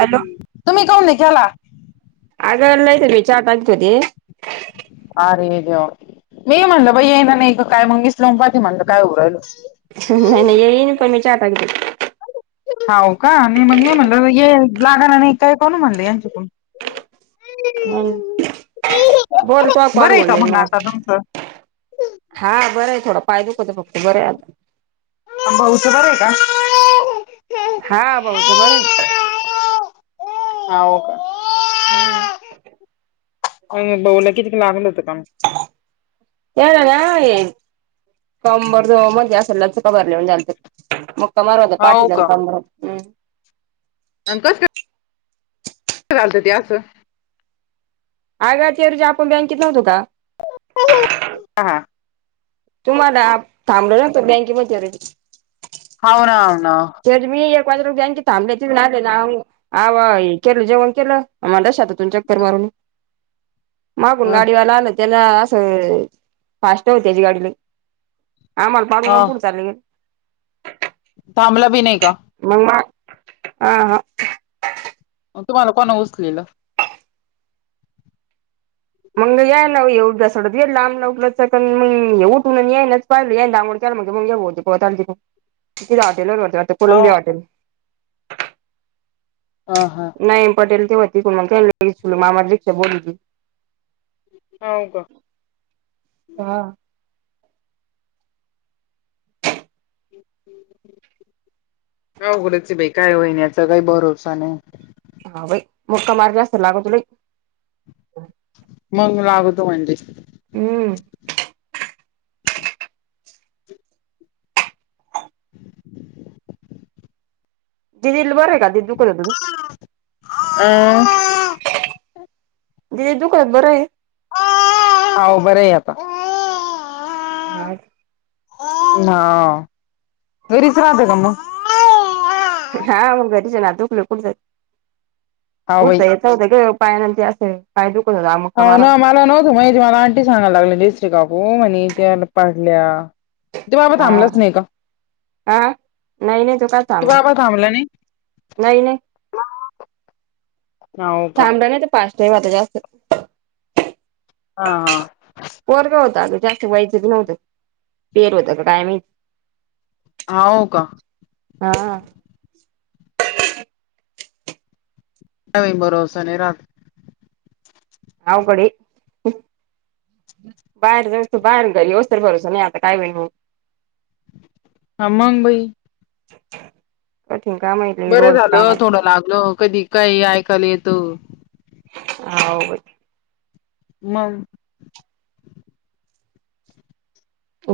Hello तुम्ही काऊन नाही केला? आग [unintelligible] चा पाजत होती. अरे देवा! मी म्हणलं बई येईना नाही काय? मं मीच लावून पाह्यती म्हणलं काय होऊ राह्यल. नाही नाही येईन त मी चा टाकते. हाव का? आणि मग मी म्हणल लागाना नाही काय काण म्हणलं यांच्याकडून. हम्म. बर [unintelligible] बरं चालू आहे होऊन का जाईल ना आता मग? तुमचं हा बरंय. थोडं पाय दुखतो फक्त. बरंये आता. भाऊच बर आहे का? हा. भाऊच बरय. हाव का? हम्म अ हिंडवल कितीक लागलं होत कानू. [unintelligible] कंबर मध्ये असे लचक भरलेल झाल्त. हाव [unintelligible] अन कस - झाल्त ते असं? आग त्यादिवशी आपण बँकेत नव्हतो का? हा हा. तुम्हाला थांबल [unintelligible] बँकेमध्येे रे हाव ना. हाव ना. तरी मी एक वाजपर्यंत बँकेत थांबले. तिथून आले ना? आवा केलं जेवण केलं. म लशात- चक्कर मारून मागून गाडीवाला आलं. त्याला असं फास्ट होती त्याची गाडी लई. आम्हाला पाडून हा न पुढे चाललं गेलं. थांबला बी नाही का? नाही व्ह. अं हां. मग तुम्हाला कोण उचलेलं? मग या ना एवढ्या सडत गे लांबला उलच. कारण मग ये उठून यईनाच. हि दांगोड केला मग पळत आले तिथून. ति हॉटेलत ता ह कोलंबी हॉटेल. ह हां. नाही पटेल ते [unintelligible] म आमाला कशाला बोलीवती. हो का? हा. अवघडंचए बाई. काय होईल याचा काही भरोसा नाही. हा बाई. मुक्का मार जास्त लागला तुले. मग लागतो म्हणजे? हम्म. दिदीला बरंय का? ते दुखत होत ते. दिदि दुखायचं बरंए? हाव, बरंय आता. [unintelligible] हा घरीच राहते का मग? हा म घरीच ना दुकल कुठ तर हा बाई उठता येत ग पायान ते अस. पाय दुखत होता म हाय ना मला नव्हतं माहिती मला आणंटी सांगाय लागलेली काकू म्हणी त्या पाडल्या. त्यो बाबा हा थांबलाच नाही का, हा नाही नाही तो काय बाबा थांबला नाही? नाही नाही! हो का थांबला नाही तो फास्ट ही होता जास्त. हा हा! पोरग होत आग जास्त वयाच बी नव्हतं पिलेलं होत का काय हाव का? हा! भरोसा नाही राहत. अवघड ये! बाहेर जाऊ बाहेर येऊ स्तर भरोस नाही आता काय बाई मग. हा मग बाई. [unintelligible] काय माहिती. बरं झालं थोडं लागल कधी काही ऐकायला येत. हाव बाई. मग!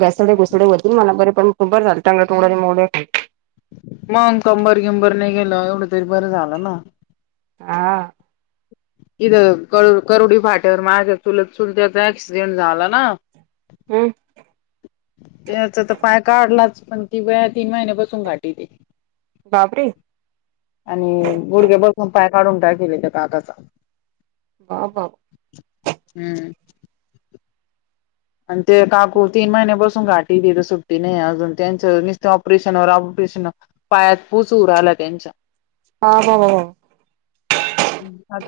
घासलय घुसलय वरती पण मला बरे पण तंगडं तुंगडं नाही मोडल. मंग कंबर गीबर नाही गेलं एवढं तरी बरं झालं ना. हा! इथं करुडी फाट्यावर माझ्या चुलत चुलत्याचा ऍक्सिडेंट झाला ना. हम्म! त्याचा तर पाय काढलाच पण ती बया तीन महिन्यापासून गाठीती. बापरे! आणि गुडघ्या पसन पाय काढून टाकिले त्या काकाचा. हा बा हम्म! आणि ते काकू तीन महिन्यापासून गाठी तिथ सुट्टीने अजून त्यांच नुसत ऑपरेशनवर ऑपरेशन पायात पूच होऊ राहिला त्यांच्या. बाबाहो! आत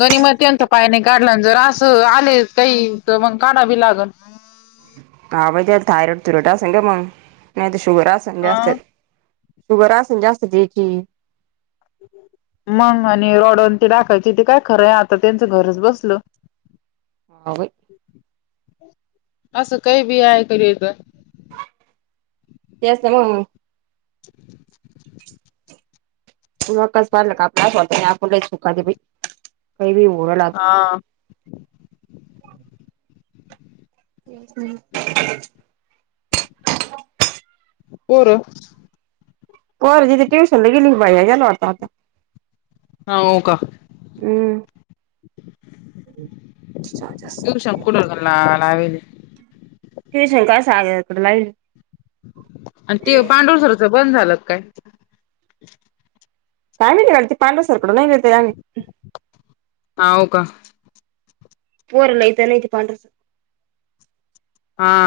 गणिम त्यांचा पाय नाही काढला जर असं आले काही तर मग काडव बी लागल. हा बा त्या थायरॉइड तुरॉड असन ग मग नाही तर शुगर असन जास्त. अ शुगर असन जास्त त्याची. [inaudible] मग आणि रॉड अन ते टाकायची ते काय खरं आता त्यांचं घरच बसल. हव बाई. असं काही बी ऐकायला येत. ते असल्या मूळ [inaudible] आस वाटत आपण लय सुख हाय बाई काय बी होऊ राहील आता. [inaudible] ते ना! पोर पोर तिथ ट्युशन ला गेली की बाई गेला होता आता. हा न का [inaudible] [unintelligible] हम्म ट्यूशन कठ ला लावेली [unintelligible] ट्यूशन कासग कई [unintelligible] आणि ते पांडुर सरच बंद झालं काय? काय माहित ते पांडूरा सारकडं नाही येत आही अव का [inaudible] [unintelligible] पर लय त्यां नाही इ ते पाड स [inaudible] [unintelligible] हा.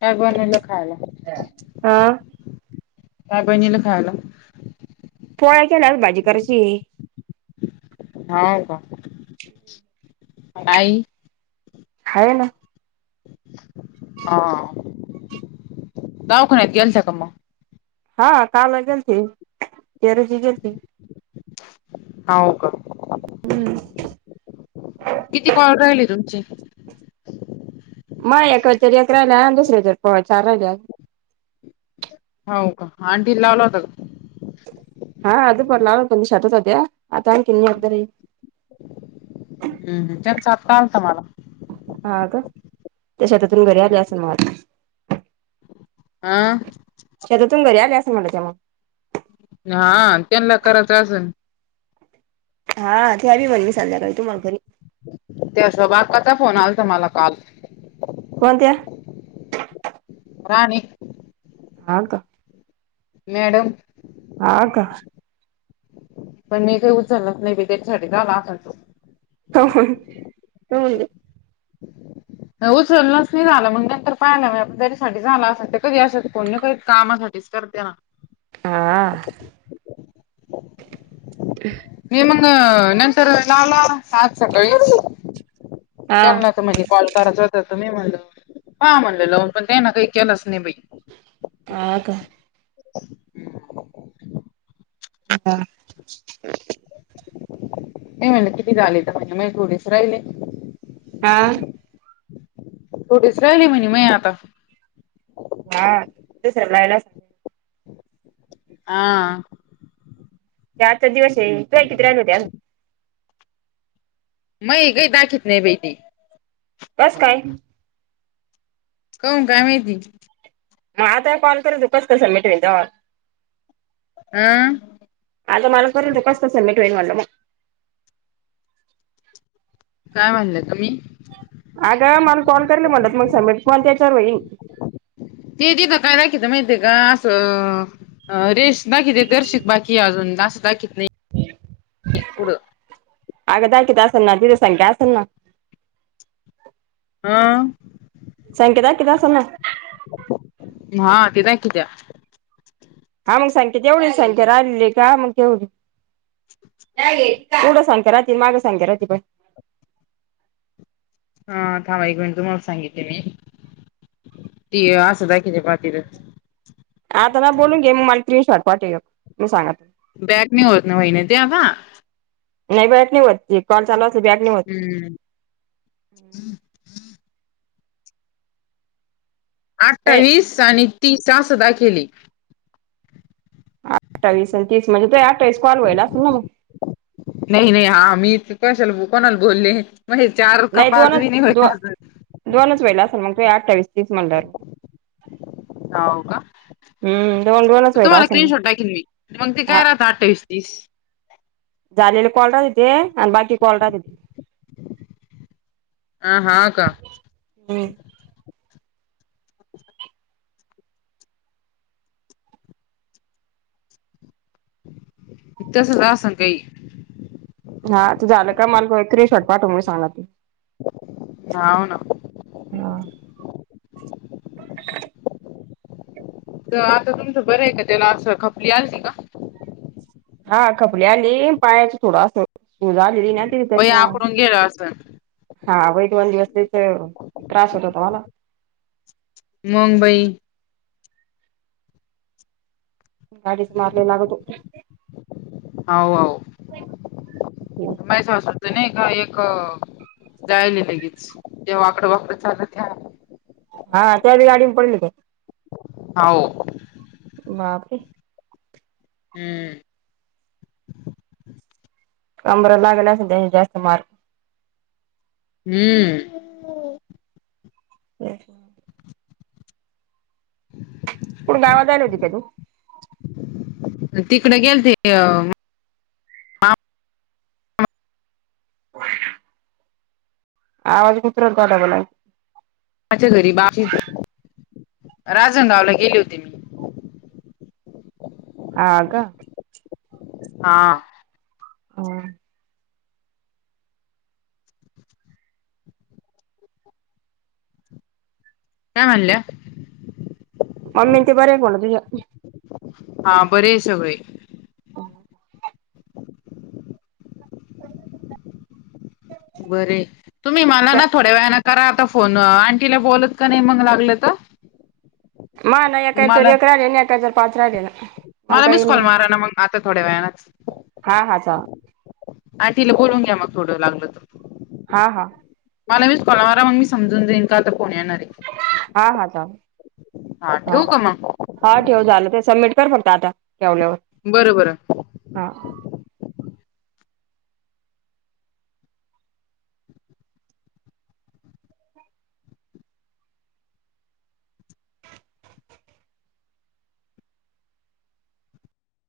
त्यागवान ल खायला. हा [unintelligible] काय बनवेल खायला. पोळ केल्यास भाजी कची? हा का नाहीई. खाय ना. हा काव दवाखान्यात गेलते का मग हा काल गेलती तेरजी गेलती. हा हो का? किती कॉल राहिली तुमची? मग एकतरी एक राहिल्या आणि दुसर्या तरी चार राहिल्या. हो का आंटी लावला होता. हा अध पला त छतचाध्या आता किन अर्ध र [inaudible] [unintelligible] हम् हम त्यानचा आलता मला हा ग त्या शतातून घरी आल्या असल मग हं. शत तुंगरी आले असं म्हटलं त्या मग [inaudible] [unintelligible] हा त्यांना करा तसं. हा ते आ मण मी साध्या कर तू माग घरी [inaudible] [unintelligible] ते स् बाग कता फोन आला त म्हाला काल [unintelligible] कोणत्या? राणी ह का [inaudible] मॅडम हा का? पण मी काही उचलत नाही बी त्याच्यासाठी जालालतो [unintelligible] हो ह. उचललंच नाही झालं म्हण. पाय नाही म जरीसाठी झाला असे ते कधी असत कोणी करधी कामासाठीच करते ना. हा. मी मग नंतर लाव आज सकाळी हा त्यांना तर म्हणजे कॉल करायच होत तुम्ी म्हणल ह म्हणललं पाहा त्यांना काही केलंच नाही बाई काक [unintelligible] [inaudible] [unintelligible] हम्म. ह [unintelligible] नाही म्हणलं किती झाले तरहि थोेस राहिले. हा. थोटच राहिले म्हणे म आता हा सलाला हा. ते आचा दिवस आहेटतल. मई काही दाखत नाही बेटी त्यात काय काऊन काय माहिती मग आता कॉल करू दुकास कसं मिट वे जा आं आता मला कर तो का असतल मिटवेन म्हणलं मग काय म्हनले तुम्ही अगं मला कॉल करला म्हणात मग समेट पन त्याच्यावर होईल ते तिथं काय दाखितच माहितीय का असं अ रेष दाखविती दर्शित बाकी अजून जास्त कि नाही ह इकड आग दाकीत अस ना द दि संख्या अस ना ह संकेत किदा स ना हा ती दाखवित्या हा मग संख्यात तेवढीच संख्या राहिली का मग तेवढी पुढं संख्या राह माग संख्या राहती प हा थांबा एक मिनट तुम्हाला सांगितली मी ती असं दाखविते पा तिथं आता ना बोलून घे मग मला स्क्रीन शॉट पाठव एक मी सांग बॅग नाही होत नाही वहिने ते आता नाही बॅक नाही होत ते हम्म काय अठ्ठावीस आणि तिस असं दाखविले अठ्ठवीस आणि तीस म्हणज ते अठ्ठवीस कॉल होय असल ना मग नाही, नाही हा मी कशाला कोणाला बोलले चार का पाच दोनच नाही दो अजून दोनच वेला असेल मग तु अठ्ठावीस तीस म्हणल्यावर हव का हम्म दोन दोनच व्हायला तुम्हाला असेल स्क्रीन शॉट मग टाखेन मी मग ते हा काय राहत अठ्ठावीस तीस झालेले कॉल येते आणि बाकी कॉल राहतेत आह का इ तसंचन काही हा तू झालं का मला स्क्रीन शॉट पाठव मग सांगा ते हाव ना अ.. तर आता तुमचं बरं आहे का त्याला असं खपली आलती का हा खपली आली पायाच थोडसं सूज आलेली ना त वय त्याच्यामुळे आकडून गेलं असं हा वै दवन दिवसच त्रास होत त म्हाला मंग बाई गाडीच मार लई लागत हाव, हाव हो नाही का एक जायला लगेच ते वाकडं, वाकडं चालतं हा त्या गाडीवरून पडली होते हाव बापे हम्म कंबरला लाग अस जास्त मार हम्म हम्ा कोण गावात जायला होतीस काय तू तिकडे गेल ते अ आवाज कितर दडा ब लागे [unintelligible] माझ्या घरी बा राजणगावला गेले होते मी. हा का हा काय म्हणल्या? मम्मीने ते बरे का तुझ्या? हा बरं आहे सगळे बरे तुम्ही मला ना थोड्या वेळाने करा आता फोन आंटीला बोलत का नाही मग लागलं तर मा नाही एकाच्यावर मला एकरा देणे एकाच्यावर पाच राहिले मग मला काही मिसकॉल नाही मारा ना मग आता थोड्या वेळलाने हा हा चा अटीला तिला बोलून घ्या मग थोडं लागलं तर हा हा मला मी मिस मारा मग मी समजून देईन का आता कोण येणार आहे. हा हा हा चालतंय ठेवू का मग हा ठेव झालं ते सबमिट कर फक्त आता ठेवल्यावर बरं बरं हा